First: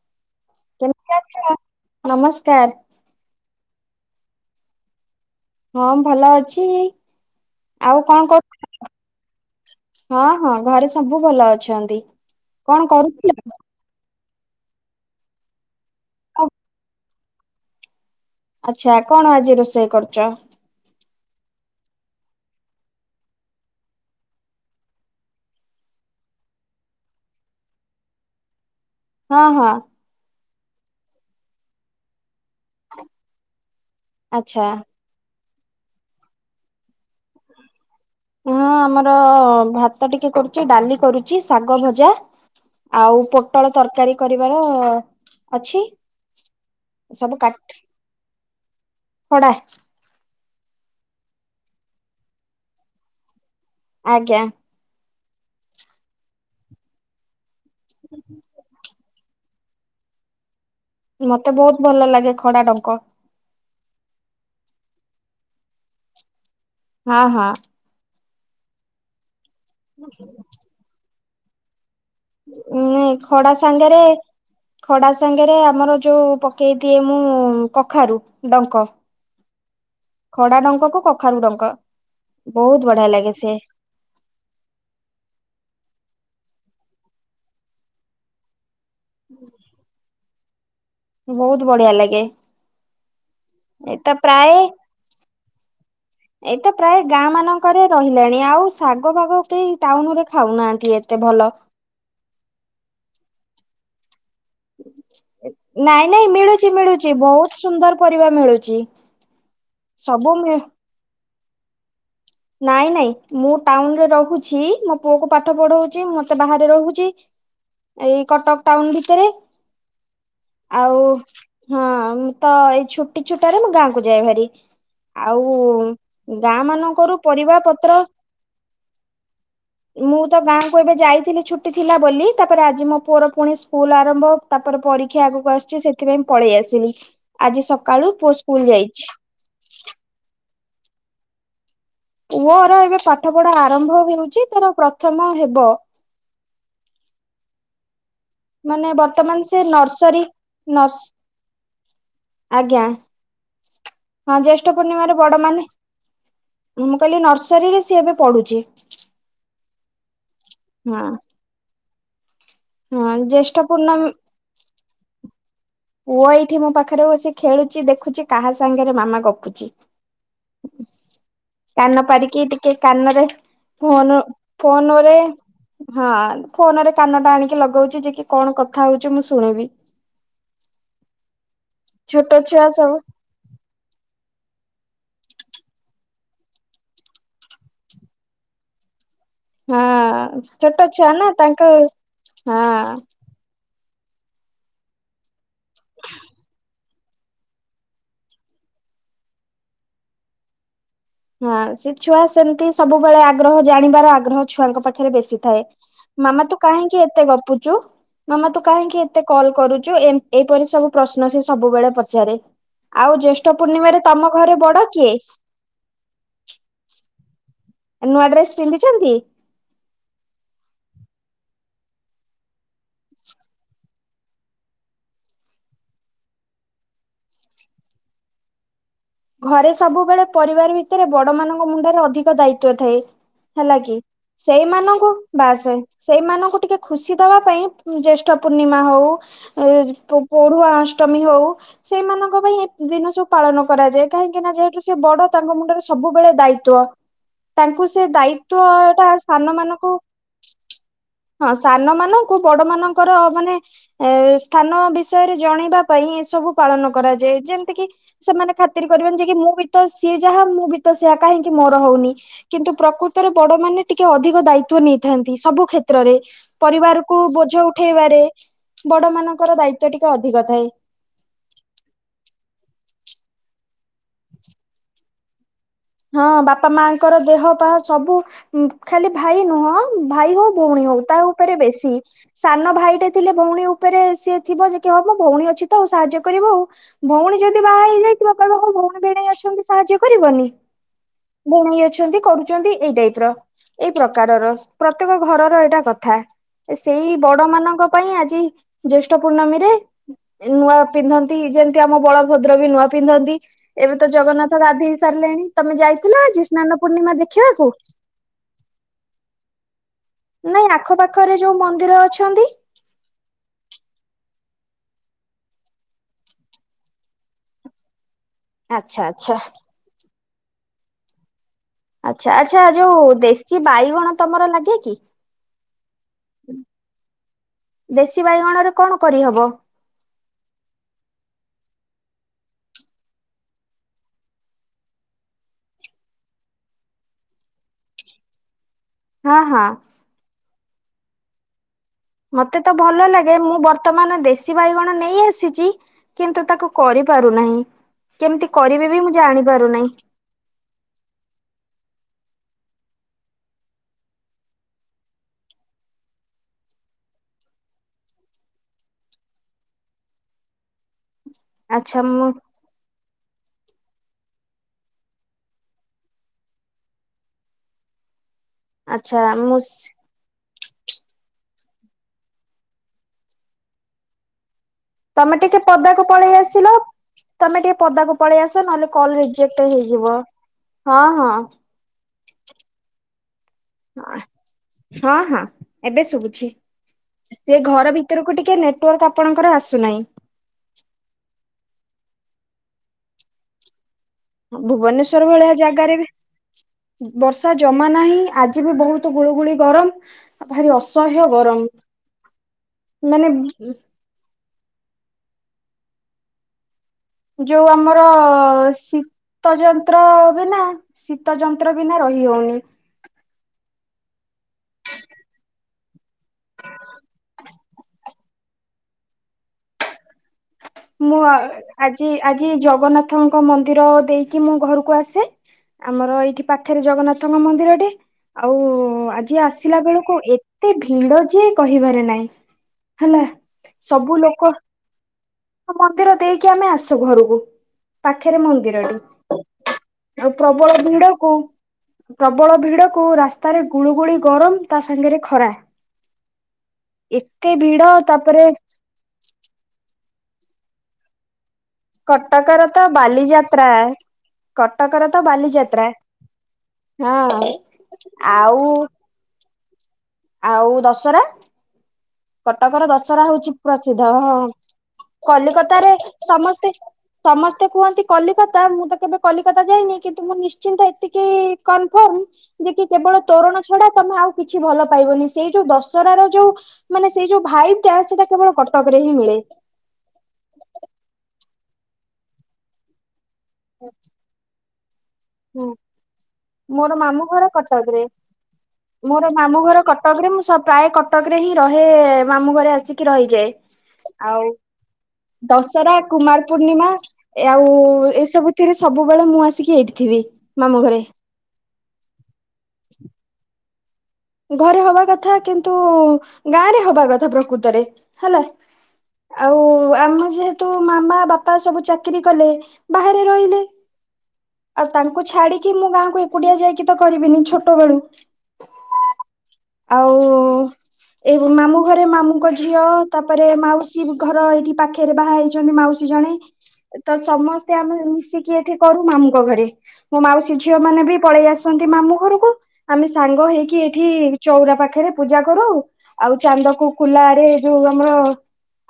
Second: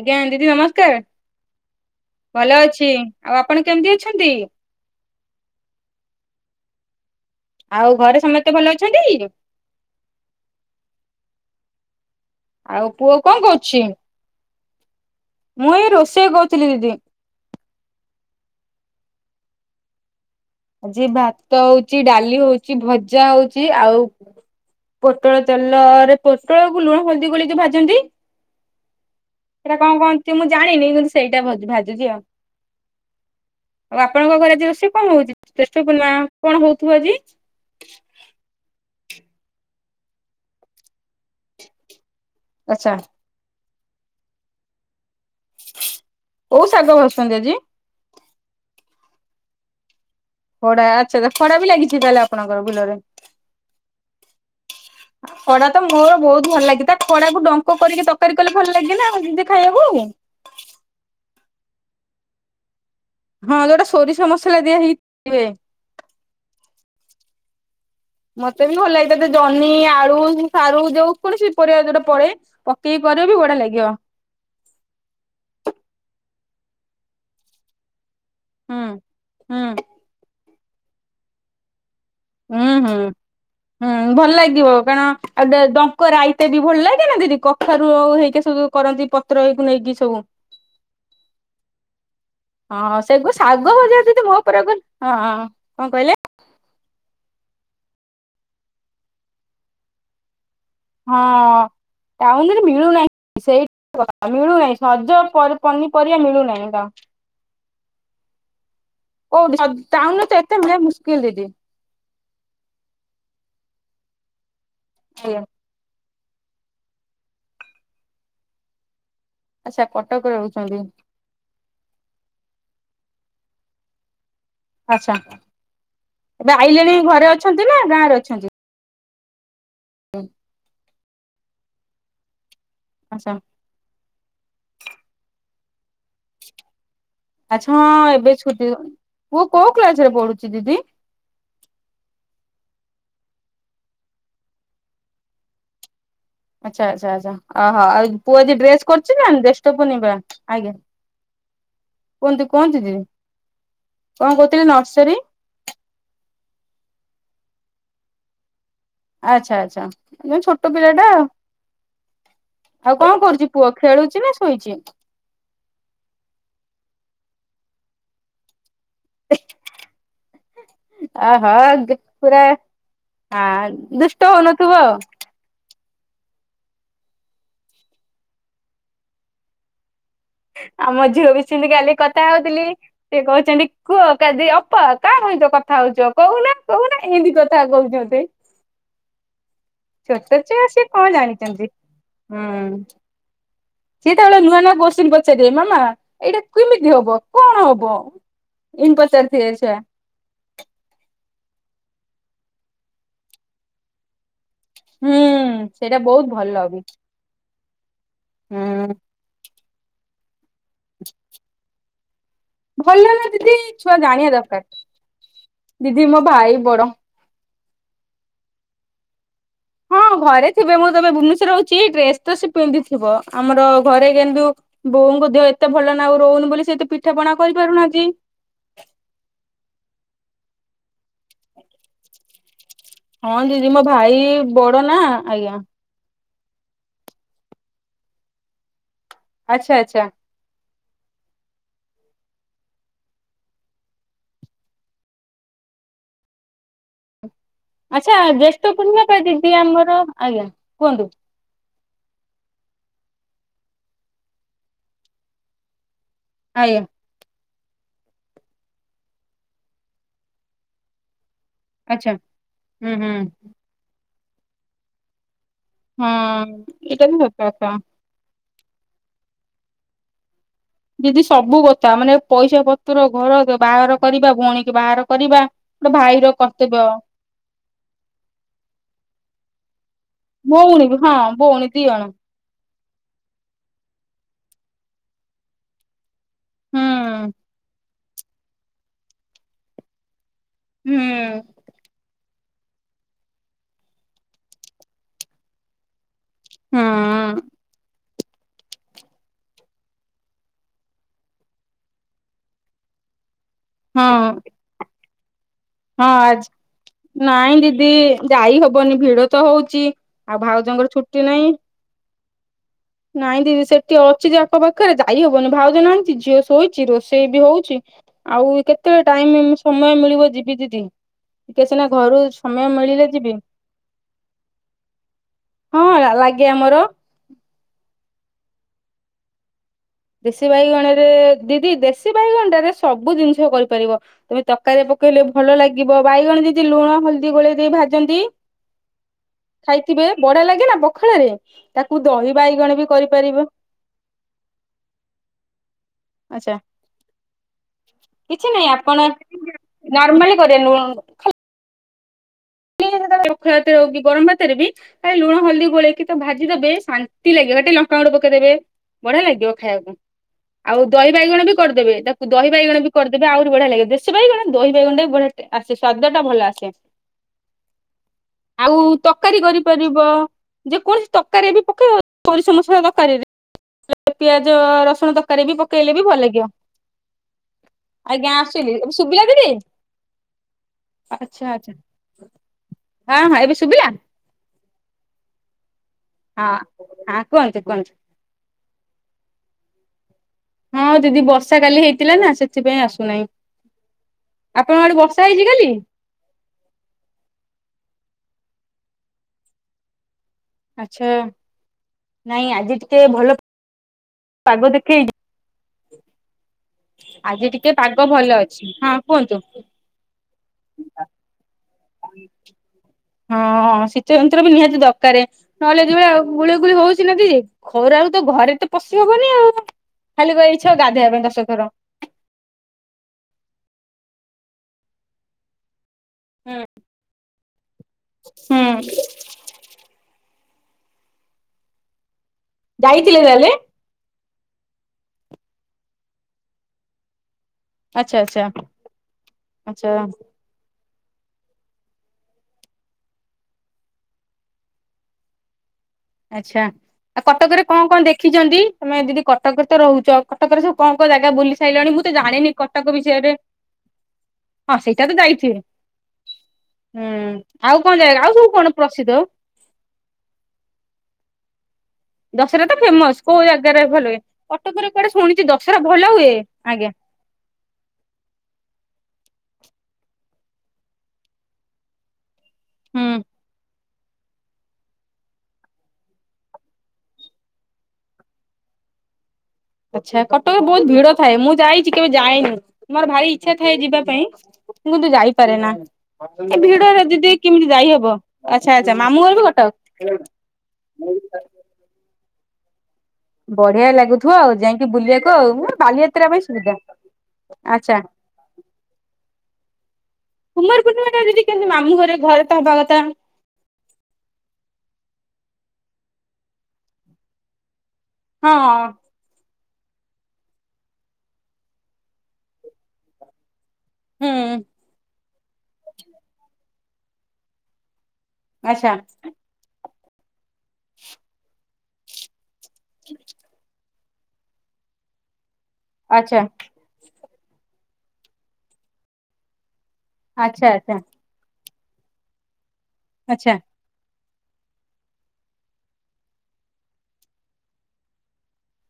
ଆଜ୍ଞା ଦିଦି ନମସ୍କାର କେମିତି ଅଛ? ଭଲ ନମସ୍କାର ଅଛି ଆଉ ଆପ ଆପଣ କେମିତି ଅଛନ୍ତି? ହଁ ଭଲ ଅଛି ଆଉ ଘରେ କଣ ସମସ୍ତେ ଭଲ କରୁ ଅଛନ୍ତି ହଁ ହଁ ଘରେ ସବୁ ଭଲ ଅଛନ୍ତି। କଣ ଆଉ ପୁଅ କରୁଥିଲ? କଣ କରୁଛି? ମୁଁ ଏଇ ରୋଷେଇ କହୁଥିଲି ଦିଦି। ଆଚ୍ଛା କଣ ଆଜି ରୋଷେଇ କରୁଛ? ଆଜି ଭାତ ହଉଚି ଡାଲି ହଉଚି ଭଜା ହଉଛି ଆଉ ପୋଟଳ ତେଲରେ ପୋଟଳ କୁ ଲୁଣ ହଳଦୀ ଗୋଲେଇକି ଯଉ ଭାଜନ୍ତି। ହଁ ହଁ ସେଇଟା କଣ କହନ୍ତି ମୁଁ ଜାଣିନି କିନ୍ତୁ ସେଇଟା ଭାଜୁଛି ଆଉ। ଆଉ ଆପଣଙ୍କ ଘରେ ଆଚ୍ଛା ଯିବ ସେ କଣ ହଉଛି। [inaudible] କଣ ହଉଥିବ ଆଜି ଅହ ଭାତ ଟିକେ କରୁଛି ଡାଲି କରୁଛି ଶାଗ ଭଜା ଆଚ୍ଛା ଆଉ ପୋ ଟଳ ତରକାରୀ କରିବାର। ଅଛି କୋଉ ଶାଗ ଭାଜୁଛନ୍ତି ସବୁ ଆଜି? କାଟ କଡା, ଖଡା ଆଚ୍ଛା ଖଡା ବି ଲାଗିଛି ତାହେଲେ ଆପଣଙ୍କର ବିଲରେ? ଆଜ୍ଞା। ଖଡା ତ ମୋର ବହୁତ ଭଲ ଲାଗେ ତା ଖଡାକୁ ଡଙ୍କ କରିକି ତରକାରୀ କଲେ ଭଲ ଲାଗେ ନା ଯଦି ଖାଇବାକୁୁ। ମତେ ବହୁତ ଭଲ ଲାଗେ ଖଡା ଡଙ୍କ ହଁ ଯୋଉଟା ସୋରିଷ ମସଲା ଦିଆ ହେଇଥିବେ। ହଁ ହଁ। ମତେ ବି ଭଲ ଲାଗିଥାଏ। ଜହ୍ନି ଆଳୁ ସାରୁ ଯୋଉ କୌଣସି ପରିବା ଯୋଉଟା ପଡେ ପକେଇକି ଉଁ କରିବ ବି ଖଡା ବଢିଆ ଲାଗିବ ସାଙ୍ଗରେ ଖଡା ସାଙ୍ଗରେ ଆମର ଯୋଉ ପ କେଇ ଦିଏ ମୁଁ କଖାରୁ ହୁଁ ଡଙ୍କ। ହୁଁ। ଖଡା ଡଙ୍କ କୁ କଖାରୁ ଡଙ୍କ। ହୁଁ ବହୁତ ହୁଁ ବଢିଆ ଲାଗେ ସେ ହୁଁ ଭଲ ଲାଗିବ। କାରଣ ଆଡେ ଡ କ ରାଇତା ବି ଭଲ ଲାଗେନା ଦିଦି କଖାରୁ ହେଇକି ସବୁ କରନ୍ତି ପତ୍ରକୁ ନେଇକି ସବୁ। ବହୁତ ବଢିଆ ଲାଗେ। ହଁ ସେଗୁ ଶାଗ ଭଜା ଏଇଟା ଜଦି ମୋ ପ୍ରାୟ ଉପରକୁ ହଁ ହଁ ହଁ କଣ କହିଲେ? ଏଇଟା ପ୍ରାୟ ଗାଁ ମାନଙ୍କରେ ରହିଲାଣି। ଆଉ ଶାଗ ଭାଗ କେହି ଟାଉନ ରେ ଖାଉନାହା ହଁ ଟାଉନରେ ମିଳୁନାହିଁ ସେଇ ମିଳୁନାହିଁ ସଜ ପରି ନାଇଁ ପନିପରିବା ନାଇଁ ମିଳୁଛି ମିଳୁନାହିଁ ତ। ମିଳୁଛି ବହୁତ ସୁନ୍ଦର ପରିବା ମିଳୁଛି କଉଠି ସଜ ଟାଉନରେ ସବୁ ତ ମିଳୁ ଏତେ ମିଳିଆ ମୁସ୍କିଲ ଦିଦି। ନାଇଁ ନାଇଁ ମୁଁ ଟାଉନରେ ରହୁଛି। ମୋ ପୁଅ କୁ ଆଜ୍ଞା ପାଠ ପଢଉଚି। ମୁଁ ବାହାରେ ରହୁଚି। ଏଇ କଟକ ଟାଉନ ଭିତରେ। ଆଚ୍ଛା କଟକରେ ରହୁଛନ୍ତି ଆଉ ହଁ ମୁ ତ ଏଇ ଛୁ ଛୁଟି ଛୁଟା ରେ ମୁଁ ଗାଁକୁ ଯାଏ ଭାରି। ଆଚ୍ଛା ଆଉ ଏବେ ଗାଁ ଆଇଲେଣି ମାନଙ୍କରୁ ଘରେ ପରିବା ଅଛନ୍ତି ନା ଗାଁ ପତ୍ର ରେ ଅଛନ୍ତି। ମୁଁ ତ ଗାଁକୁ ଏବେ ଯାଇଥିଲି ଛୁଟି ଥିଲା ବୋଲି। ତାପରେ ଆଜି ମୋ ପୁଅର ଆଚ୍ଛା ପୁଣି ସ୍କୁଲ ଆରମ୍ଭ ତାପରେ ପରୀକ୍ଷା ଆଗକୁ ଆସୁଚି। ସେଥିପାଇଁ ପଳେଇ ଆସିଲି। ଆଜି ଆଚ୍ଛା ସକାଳୁ ହଁ ପୁଅ ଏବେ ସ୍କୁଲ ଛୁଟି ଯାଇଛି ପୁଅ କୋଉ କ୍ଲାସ ରେ ପଢୁଛି ଦିଦି? ପୁଅର ଏବେ ପାଠ ପଢା ଆରମ୍ଭ ହେଉଛି ତାର ପ୍ରଥମ ହେବ। ଆଚ୍ଛା ଆଚ୍ଛା ଆଛା ଅ ହ ଆଉ ପୁଅ ଆଜି ଡ୍ରେସ ମାନେ କରୁଛି ନା ବର୍ତ୍ତମାନ ସେ ଜେଷ୍ଠ ପୁନି ଭା ନର୍ସରୀ ଆଜ୍ଞା। ନର୍ସ କୁହନ୍ତୁ ଆଜ୍ଞା କୁହନ୍ତୁ ଯେ? ହଁ ଜ୍ୟେଷ୍ଠ ପୂର୍ଣ୍ଣିମାରେ ବଡ ମାନେ ମୁଁ କହିଲି ନର୍ସିଂ ଶରୀରେ ସିଏ ଏବେ ପଢୁଚି। ମୁଁ ଛୋଟ ପିଲା ହଁ ଟା। ଆଉ ହଁ କଣ କରୁଚି ଜ୍ୟେଷ୍ଠ ପୁଅ ପୂର୍ଣ୍ଣମୀ ଖେଳୁଛି ନା ଶୋଇଚି? ପୁଅ ଏଇଠି ମୋ ପାଖରେ ବସି ଖେଳୁଚି ଦେଖୁଚି କାହା ସାଙ୍ଗରେ ମାମା ଗପୁଚି। ହ ହୁଁ। ଅହୋ ଆଗ ପୁରା ଟିକେ କାନରେ ହଁ ଫୋନ ଦୁଷ୍ଟ ହଉନଥିବ। ଫୋନରେ ହଁ ଫୋନରେ କାନ ଟା ଆଣିକି ଲଗଉଚି। ଯେ କି କଣ କଥା ହଉଚୁ ମୁଁ ଶୁଣୁବି। ଆମ ଝିଅ ବି ସେମିତି କାଲି କଥା ହଉଥିଲି। ଛୁଆ ସବୁ ସେ କହୁଛନ୍ତି କୁହ ଦି ଅପା କା ସହିତ କଥା ହଉଚ। କହୁନା କହୁନା ଏମିତି କଥା କହୁଛନ୍ତି। ଛୋଟ ହଁ ଛୁଆ ସେ କଣ ନା ଜାଣିଚନ୍ତି ତାଙ୍କ ହୁଁ। ହଁ ସିଏ ଯେତେବେଳେ ନୂଆ ନୂଆ କୋଶ୍ଚିନ ପଚାରିବେ। ମାମା ଏଇଟା କୁମି ହବ କଣ ହବ ଇନି ପଚାରୁ ଥିବେ ଛୁଆ। ହଁ ସେ ଛୁଆ ସେମିତି ସବୁବେଳେ ଆଗ୍ରହ ଜାଣିବାର ଆଗ୍ରହ ଛୁଆଙ୍କ ପାଖରେ ହୁଁ ବେଶୀ ଥାଏ। ସେଇଟା ବହୁତ ମାମା ତୁ ଭଲ ବି କାହିଁକି ଏତେ ଗପୁଚୁ। ମାମା ତୁ ହୁଁ କାହିଁକି ଏତେ କଲ୍ କରୁଚୁ। ଏଁ ଏଇପରି ସବୁ ପ୍ରଶ୍ନ ସେ ସବୁବେଳେ ପଚାରେ। ଭଲ ଆଉ ନା ଦିଦି ଜ୍ୟେଷ୍ଠ ଛୁଆ ପୂର୍ଣ୍ଣିମାରେ ଜାଣିବା ତମ ଘରେ ଦରକାର ବଡ କିଏ? ଦିଦି ମୋ ଭାଇ ବଡ଼। ନୂଆ ଡ୍ରେସ ପିନ୍ଧିଛନ୍ତି। ହଁ ଘରେ ଥିବେ ମୁଁ ତ ଏବେ ଭୁବନେଶ୍ଵର ଅଛି। ଡ୍ରେସ ତ ସେ ପିନ୍ଧି ଥିବ। ଆମର ଘରେ କିନ୍ତୁ ବୋଉଙ୍କ ଦେହ ଏତେ ଭଲ ନାହିଁ। ଆଉ ରହୁନି ବୋଲି ସେତ ପିଠା ପଣା କରିପାରୁନାହାଁନ୍ତି। ଘରେ ସବୁବେଳେ ପରିବାର ଭିତରେ ବଡ ମାନଙ୍କ ମୁଣ୍ଡରେ ଅଧିକ ଦାୟି ତ୍ବ ଥାଏ। ହଁ ଦିଦି ହେଲା ମୋ କି ଭାଇ ବଡ ନା ସେଇମାନଙ୍କୁ ଆଜ୍ଞା ବାସେ ସେଇମାନଙ୍କୁ ଟିକେ ଖୁସି ଦବା ପାଇଁ ଜ୍ୟେଷ୍ଠ ପୂର୍ଣ୍ଣିମା ହଉ ଆଚ୍ଛା ଆଚ୍ଛା ଉ ପଢୁଆ ଅସ ଅଷ୍ଟମୀ ହଉ ସେମାନଙ୍କ ପାଇଁ ଏ ଦିନ ସବୁ ପାଳନ କରାଯାଏ। କାହିଁକି ନା ଯେହେତୁ ସେ ବଡ ତାଙ୍କ ମୁଣ୍ଡରେ ସବୁବେଳେ ଦାୟିତୂ। ତାଙ୍କୁ ସେ ଆଚ୍ଛା ଜ୍ୟେଷ୍ଠ ପୂର୍ଣ୍ଣିମା ଦାୟିତ୍ଵଟା ପା ଦିଦି ସାନ ଆମର ମାନଙ୍କୁ ଆଜ୍ଞା। କୁହନ୍ତୁ ହଁ ସାନ ମାନଙ୍କୁ ବଡ ମାନଙ୍କର ମାନେ ଏ ସ୍ଥାନ ବିଷୟରେ ଜଣେଇବା ପାଇଁ ଏ ସବୁ ଆଜ୍ଞା ପାଳନ କରାଯାଏ ଯେମତି କି ସେମାନେ ଖ ର କରିବେନ ଯେ କି ମୁଁ ବି ତ ସିଏ ଯାହା ମୁଁ ବି ତ ସିଆ। କାହିଁକି ମୋର ଆଚ୍ଛା ହଉନି କିନ୍ତୁ ହୁଁ ହୁଁ ପ୍ରକୃତରେ ବଡ ମାନେ ଟିକେ ଅଧିକ ଦାୟିତ୍ବ ନେଇଥାନ୍ତି। ସବୁ ହଁ କ୍ଷେତ୍ରରେ ଏଇଟା ବି ପରିବାରକୁ ସତ ବୋଝ କଥା। ଉଠେଇବାରେ ବଡ ମାନଙ୍କର ଦାୟିତ୍ବ ଟିକେ ଅଧିକ ଥାଏ। ଦିଦି ସବୁ କଥା ମାନେ ପଇସା ପତ୍ର ଘର ବାହାଘର କରିବା ଭଉଣୀ କି ବାହାର କରିବା ଗୋଟେ ହଁ ଭାଇର ବାପା କର୍ତ୍ତବ୍ୟ ମାଙ୍କର ଦେହ ପାହା ସବୁ ଖାଲି ଭାଇ ନୁହଁ ଭାଇ ହଉ ଭଉଣୀ ବି ହଉ ହଁ ତା ଉପରେ ଭଉଣୀ ଦି ବେଶୀ ଜଣ ସାନ ଭାଇ ଗୋଟେ ଥିଲେ ଭଉଣୀ ଉପରେ ସିଏ ଥିବ ଯେ କି ହ ମୋ ଭଉଣୀ ଅଛି ତ ଆ ସାହାଯ୍ୟ କରିବ ଆଉ ହୁଁ ଭଉଣୀ ଯଦି ବାହା ହେଇଯାଇଥିବ କହିବ ହୋଉ ଭଉଣୀ ଭଣେଇ ଅଛନ୍ତି ସାହାଯ୍ୟ କରିବନି। ହୁଁ। ବୁଣେଇ ଅଛନ୍ତି କରୁ ଛନ୍ତି ଏଇ ଟାଇପ ର ଏଇ ପ୍ରକାରର ପ୍ରତ୍ୟେକ ଘରର ଏଇଟା କଥା। ସେଇ ହଁ। ବଡ ମାନଙ୍କ ପାଇଁ ଆଜି ଜ୍ୟେଷ୍ଠ ପୂର୍ଣ୍ଣମୀରେ ନୂଆ ପିନ୍ଧନ୍ତି ଯେମିତି ଆମ ବଳଭଦ୍ର ବି ନୂଆ ପିନ୍ଧନ୍ତି ଏବେ ହଁ ତ ଜଗନ୍ନାଥ ଗାଧେଇ ହେଇ ସାରିଲେଣି। ତମେ ଯାଇଥିଲ ଆଜି ସ୍ନାନ ପୂର୍ଣ୍ଣିମା ନାଇଁ ଦେଖିବାକୁ। ଦିଦି ଯାଇ ହବନି ଭିଡ ତ ହଉଛି ଆଉ ନାଇଁ ଭାଉଜଙ୍କର ଛୁଟି ଆଖପାଖରେ ନାହିଁ ଯୋଉ ମନ୍ଦିର ଅଛନ୍ତି। ନାଇଁ ଦିଦି ସେଠି ଅଛି ଯେ ଆଙ୍କ ପାଖରେ ଦାୟୀ ହବନି ଭାଉଜ ନାହାନ୍ତି ଝିଅ ଶୋଇଛି ରୋଷେଇ ବି ହଉଛି ଆଉ କେତେ ଆଚ୍ଛା ଆଚ୍ଛା ଟାଇମ ସମୟ ମିଳିବ ଯିବି ଦିଦି। ଟିକେ ସିନା ଘରୁ ଆଚ୍ଛା ଆଛା ସମୟ ଯୋଉ ମିଳିଲେ ଯିବି ଦେଶୀ ବାଇଗଣ ତମର ଲାଗେ କି? ହଁ ଲାଗେ ଆମର। ଦେଶୀ ବାଇଗଣ ରେ କଣ କରିହବ? ଦେଶୀ ବାଇଗଣରେ ଦିଦି ଦେଶୀ ବାଇଗଣାରେ ସବୁ ଜିନିଷ କହିପାରିବ ତମେ ତରକାରୀ ପ ପକେଇଲେ ଭଲ ଲାଗିବ ବାଇଗଣ ଦିଦି ଲୁଣ ହଳଦୀ ଗୋଳେଇ ଦେଇ ଭାଜନ୍ତି। ହଁ ହଁ ଖାଇଥିବେ ବଢିଆ ଲାଗେ ନା ପଖାଳରେ। ତାକୁ ଦହି ମତେ ବାଇଗଣ ତ ବି ଭଲ ଲାଗେ କରିପାରିବ ମୁଁ ବର୍ତ୍ତମାନ ଦେଶୀ ବାଇଗଣ ନେଇ ଆସିଛି। କିନ୍ତୁ ଆଚ୍ଛା। ତାକୁ କରିପାରୁନାହିଁ। କିଛି କେମିତି ନାହିଁ କରିବେ ଆପଣ ବି ମୁଁ ଜାଣି ପାରୁନାହିଁ। ନର୍ମାଲି କରିବା ର ଗରମ ଭାତରେ ବି ଖାଲି ଲୁଣ ହଳଦୀ ଗୋଳେଇକି ତ ଭାଜିଦେବେ ଶାନ୍ତି ଲାଗେ ଟଙ୍କା ଗୁଡ ପକେଇଦବେ ବଢିଆ ଲାଗିବ ଖାଇବାକୁ। ଆଉ ଦହି ବାଇଗଣ ବି କରିଦେବେ ଆଚ୍ଛା ତାକୁ ମୁଁ ଦହି ବାଇଗଣ ବି କରି ବେ ଆହୁରି ବଢିଆ ଲାଗେ ଦେଶୀ ବାଇଗଣ ଦହି ବଗୁଣ୍ଡା ବି ବଢିଆ ଆସେ ସ୍ଵାଦ ଟା ଭଲ ଆସେ। ଆଉ ଆଚ୍ଛା ତରକାରୀ ମୁଁ କରିପାରିବ। ଯେକୌଣସି ତରକାରୀରେ ବି ପକେଇବ ସୋରିଷ ମସଲା ତରକାରୀରେ ପି ଉ ରସୁଣ ତମେ ତରକାରୀ ବି ଟିକେ ପକେଇଲେ ପଦାକୁ ବି ଭଲ ପଳେଇ ଲାଗିବ। ଆସିଲ। ତମେ ଟିକେ ପଦାକୁ ଆଜ୍ଞା ପଳେଇ ଆସ ଆସିଲି ନହେଲେ ଏବେ କଲ ଶୁଭିଲା ଦିଦି? ରିଜେକ୍ଟ ହେଇଯିବ ହଁ ହଁ। ଆଚ୍ଛା ଆଚ୍ଛା। ହଁ ହଁ ଏବେ ଶୁଭିଲା? ହ ହଁ ହଁ। ଏବେ ଶୁଭୁଛି ହଁ ହଁ ସେ କୁହନ୍ତୁ କୁହନ୍ତୁ। ଘର ଭିତରକୁ ଟିକେ ନେଟୱାର୍କ ଆପଣଙ୍କର ଆସୁନାହିଁ। ହଁ ଦିଦି ବର୍ଷା କାଲି ହେଇଥିଲା ନା ସେଥିପାଇଁ ଆସୁନାହିଁ। ଆପଣଙ୍କ ଆଡେ ବର୍ଷା ଭୁବନେଶ୍ଵର ହେଇଛି ଭଳିଆ କାଲି? ଜାଗାରେ ବି ବର୍ଷା ଜମା ନାହିଁ। ଆଜି ବି ବହୁତ ଗୁଳୁଗୁଳି ଗରମ। ଭାରି ଆଚ୍ଛା ଅସହ୍ୟ ନାଇଁ ଆଜି ଟିକେ ଗରମ ମାନେ ଭଲ ପାଗ ଦେଖେଇ ଯୋଉ ଆମର ହଁ କୁହନ୍ତୁ। ଶୀତ ଯନ୍ତ୍ର ହବେ ନା ଶୀତ ଯନ୍ତ୍ର ବିନା ରହି ହଉନି। ହଁ ଶୀତ ଯନ୍ତ୍ର ବି ନିହାତି ଦରକାର, ନହେଲେ ଯେଭଳିଆ ଆଉ। ଗୁଳି ଗୁଳି ହଉଛିନାହାନ୍ତି ଘୋର [unintelligible] ଆରୁ ତ ଘରେ ତ ପଶି ହବନି ଆଉ, ଖାଲି କହି। ମୁଁ ଆଜି ଆଜି ଜଗନ୍ନାଥଙ୍କ ମନ୍ଦିର ମନ୍ଦିର ଦେଇକି ମୁଁ ଘରକୁ ଆସେ। ଆମର ଏଇଠି ପାଖରେ ଜଗନ୍ନାଥଙ୍କ ମନ୍ଦିରଟେ, ଆଉ ହୁଁ ଆଜି ଆସିଲା ବେଳକୁ ଏତେ ଭିଡ ଯେ କହିବାରେ ନାଇଁ, ଯାଇଥିଲେ ହେଲା ତାହେଲେ ସବୁ ଲୋକ ମନ୍ଦିର ଦେଇକି ଆମେ ଆସୁ ଘରକୁ। ଆଚ୍ଛା ପାଖରେ ଆଚ୍ଛା ମନ୍ଦିରଟି, ଆଚ୍ଛା। ଆଉ ପ୍ରବଳ ଭିଡ। ପ୍ରବଳ ଭିଡ କୁ, ରାସ୍ତାରେ ଗୁଳୁଗୁଳି ଗରମ ତା ସାଙ୍ଗରେ ଖରା। ଆଚ୍ଛା ଆଉ ଏତେ କଟକରେ ଭିଡ କଣ କଣ ତାପରେ ଦେଖିଛନ୍ତି, ତମେ ଦିଦି କଟକରେ ତ ରହୁଛ। କଟକରେ ସବ କଣ କଣ ଜାଗା ବୁଲି ସାଇିଲଣି, ମୁଁ ତ ଜାଣିନି କଟକର ତ କଟକ ବିଷୟରେ, ବାଲିଯାତ୍ରା। ହଁ କଟକର ସେଇଟା ତ ଯାଇଥିବ। ବାଲିଯାତ୍ରା ହୁଁ, ହଁ ଆଉ କଣ ଜାଗା, ଆଉ ସବୁ କଣ ପ୍ରସିଦ୍ଧ। ଆଉ ଦଶହରା। ଦଶହରା ତ କଟକର ଫେମସ ଦଶହରା କୋଉ ହଉଛି ଜାଗାରେ ଭଲ ପ୍ରସିଦ୍ଧ, ହୁଏ କଟକରେ କୁଆଡେ ହଁ ଶୁଣିଛି ଦଶହରା କଲିକତାରେ ଭଲ ହୁଏ? ସମସ୍ତେ ଆଜ୍ଞା ସମସ୍ତେ କୁହନ୍ତି କଲିକତା, ମୁଁ ତ କେବେ କଲିକତା ଯାଇନି କିନ୍ତୁ ମୁଁ ନିଶ୍ଚିତ ଏତିକି କନଫ୍ର୍ମ ଯେ- କି ହୁଁ କେବଳ ତୋରଣ ଡା ତମେ ଆଉ କିଛି ଭଲ ପାଇବନି ସେଇ ଯୋଉ ଦଶହର ର ଯୋଉ ମାନେ, ସେଇ ଯୋଉ ଭାଇ ଟା ସେଇଟା କେବଳ କଟକ ରେ ହିଁ ମିଳେ। ଆଚ୍ଛା, କଟକରେ ବହୁତ ଭିଡ ଥାଏ, ମୁଁ ଯାଇଛି କେବେ ଯାଏନି ମୋର ଭାରି ଇ ଇଛା ଥାଏ ଯିବା ପାଇଁ, ମୁଁ କିନ୍ତୁ ଯାଇପାରେ ହୁଁ ନା ଏ ମୋର ଭିଡରେ ମାମୁଁ ଦିଦି ଘର କେମିତି କଟକରେ ଯାଇହବ, ଆଛା ଆଛା, ମାମୁଁ ମୋର ଘର ବି କଟକରେ ମୁଁ ପ୍ରାୟ କଟା କଟକରେ ହିଁ ରହେ, ମାମୁ ଘରେ ଆସ ରହିଯାଏ, ବଢିଆ ଲାଗୁଥିବ ଆଉ ଯାଇକି ବୁଲିବାକୁ ଆଉ ଦଶହରା, ବାଲିଯାତ୍ରା ପାଇଁ କୁମାର ସୁବିଧା। ପୂର୍ଣ୍ଣିମା ଆଉ ଆଚ୍ଛା ଏସବୁ ରେ ସବୁବେଳେ ମୁଁ ଆସିକି ଏଇଠି ଥିବି, ମାମୁ ଘରେ କେମତି ମାମୁଁ ଘରେ, ଘରେ ତ ହେବା କଥା ଘରେ ହବା କଥା କିନ୍ତୁ ଗାଁରେ ହବା କଥା ପ୍ରକୃତରେ ହେଲା ହଁ। ଆଉ ଆମ ଯେହେତୁ ମାମା, ବାପା ସବୁ ଚାକିରି କଲେ ବାହାରେ ରହିଲେ ହୁଁ ଆଉ ତାଙ୍କୁ ଛାଡିକି ମୁଁ ଗାଁକୁ ଏକୁଟିଆ ଯାଇକି ତ କରିବିନି ଛୋଟ ବେଳୁ ଆଛା। ଆଉ ଏଇ ମାମୁଁ ଘରେ ମାମୁଙ୍କ ଝିଅ, ତାପରେ ମାଉସୀ ଘର ଏଇଠି ପାଖରେ ବାହା ହେଇଛନ୍ତି, ମାଉସୀ ଜଣେ ଆଚ୍ଛା ତ ସମସ୍ତେ ଆମେ ମିଶିକି ଏଠି କରୁ ମାମୁଙ୍କ ଘରେ, ମୋ ମାଉ ସେ ଆଚ୍ଛା ଝିଅ ଆଚ୍ଛା ମାନେ ବି ପଳେଇ ଆସ ମାମୁଁ ଘରକୁ, ଆମେ ସାଙ୍ଗ ଆଚ୍ଛା ହେଇକି ଏଠି ଚଉରା ପାଖରେ ପୂଜା କରୁ, ଆଉ ଚାନ୍ଦ କୁ କୁଲାରେ, ଯୋଉ ଆମର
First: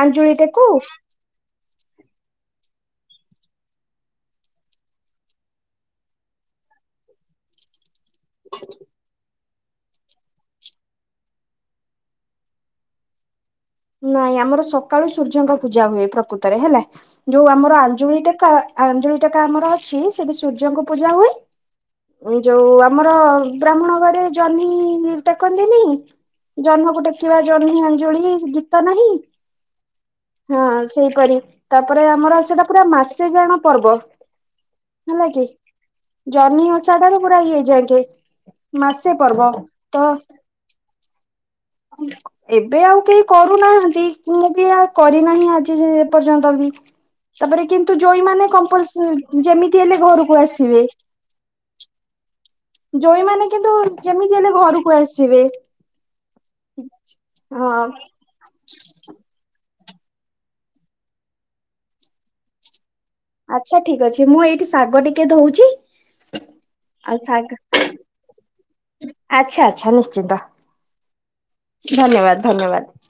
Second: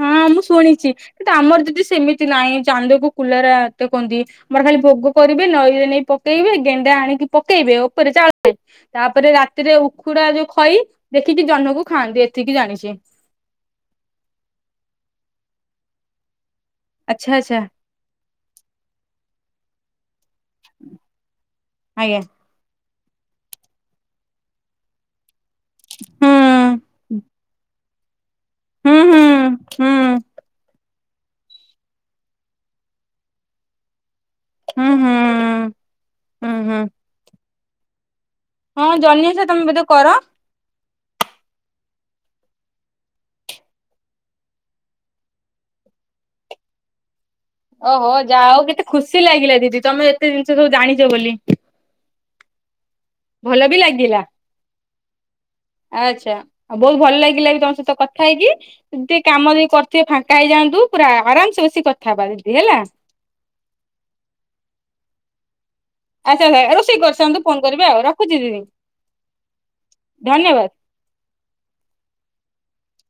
ହଁ ଆଞ୍ଜୁଳି ମୁଁ ଟେକୁ ଶୁଣିଛି କିନ୍ତୁ ଆମର ଯଦି ସେମିତି ନାହିଁ। ଚାନ୍ଦକୁ କୁଲରା କୁହନ୍ତି, ମୋର ଖାଲି ଭୋଗ କରିବେ, ନଈରେ ନେଇ ପକେଇବେ, ଗେଣ୍ଡା ଆଣିକି ପକେଇବେ ଆଉ ଚାଳ, ତାପରେ ରା ସେଥିରେ ଉକୁଡା ଯୋଉ ଖଇ ଦେଖିକି ଜହ୍ନକୁ ଖାଆନ୍ତି ଏତିକି ଜାଣିଛି ନାଇଁ ଆମର ସକାଳୁ ସୂର୍ଯ୍ୟଙ୍କ ପୂଜା ହୁଏ, ପ୍ରକୃତି ରେ ହେଲା, ଆଚ୍ଛା ଯୋଉ ଆଚ୍ଛା ଆମର ଆଞ୍ଜୁଳି ଟକା ଆଞ୍ଜୁଳି ଟେକା ଆମର ଅଛି ସେଠି ସୂର୍ଯ୍ୟଙ୍କୁ ପୂଜା ହୁଏ, ଆଜ୍ଞା ଯୋଉ ଆମର ବ୍ରାହ୍ମଣ ଘରେ ଜହ୍ନି ଟେକନ୍ତିନି, ହୁଁ ଜହ୍ନକୁ ଟେକିବା ଜହ୍ନି ଅଞ୍ଜୁଳି ତ ହୁଁ ନାହିଁ, ହୁଁ ହୁଁ ହଁ ସେଇପରି, ତାପରେ ଆମର ସେଇଟା ପୁରା ମାସେ ଜାଣ ପର୍ବ ହୁଁ ହୁଁ ହେଲା କି, ହୁଁ ଜହ୍ନି ହୁଁ ଓଷା ଟାରୁ ପୁରା ଇଏ ହେଇଯାଏକେ ହଁ ମାସେ ଜହ୍ନି ଓଷା ପର୍ବ, ତମେ ବୋଧେ କର ତ ଏବେ ଆଉ କେହି କରୁନାହାନ୍ତି ମୁଁ ବି କରିନାହିଁ ଆଜି ଯାଏ ଏପର୍ଯ୍ୟନ୍ତ ବି। ତାପରେ କିନ୍ତୁ ଓହୋ ଜୋଇ ଯା ମାନ ହଉ କେତେ କମ୍ପଲ ଖୁସି ଲାଗିଲା ଦିଦି ଯେମିତି ହେଲେ ତମେ ଏତେ ଘରକୁ ଜିନିଷ ସବୁ ଆସିବେ। ଜାଣିଛ ବୋଲି ଜୋଇ ମାନ ଭଲ କିନ୍ତୁ ବି ଲାଗିଲା। ଯେମିତି ହେଲେ ଘରକୁ ଆସିବେ। ଆଚ୍ଛା ଆଉ ବହୁତ ଭଲ ଲାଗିଲା ବି ତମ ହଁ ସହିତ କଥା ହେଇକି ଟିକେ କାମ ଦେଇ ସେ ଫାଙ୍କା ହେଇଯାଆନ୍ତୁ ପୁରା ଆରାମସ ବସିିକ କଥା ହବା ଦିଦି ହେଲା। ଆଚ୍ଛା ଠିକ ଅଛି ମୁଁ ଏଇଠି ଶାଗ ଟିକେ ଧଉଛି। ଆଚ୍ଛା ରୋଷେଇ କରିଥାନ୍ତୁ ଫୋନ କରିବେ ଆଉ ରଖୁଛି ଦିଦି। ଆଚଛା ଆଚଛା ନିଶ୍ଚିନ୍ତ ଧନ୍ୟବାଦ। ଧନ୍ୟବାଦ ଧନ୍ୟବାଦ।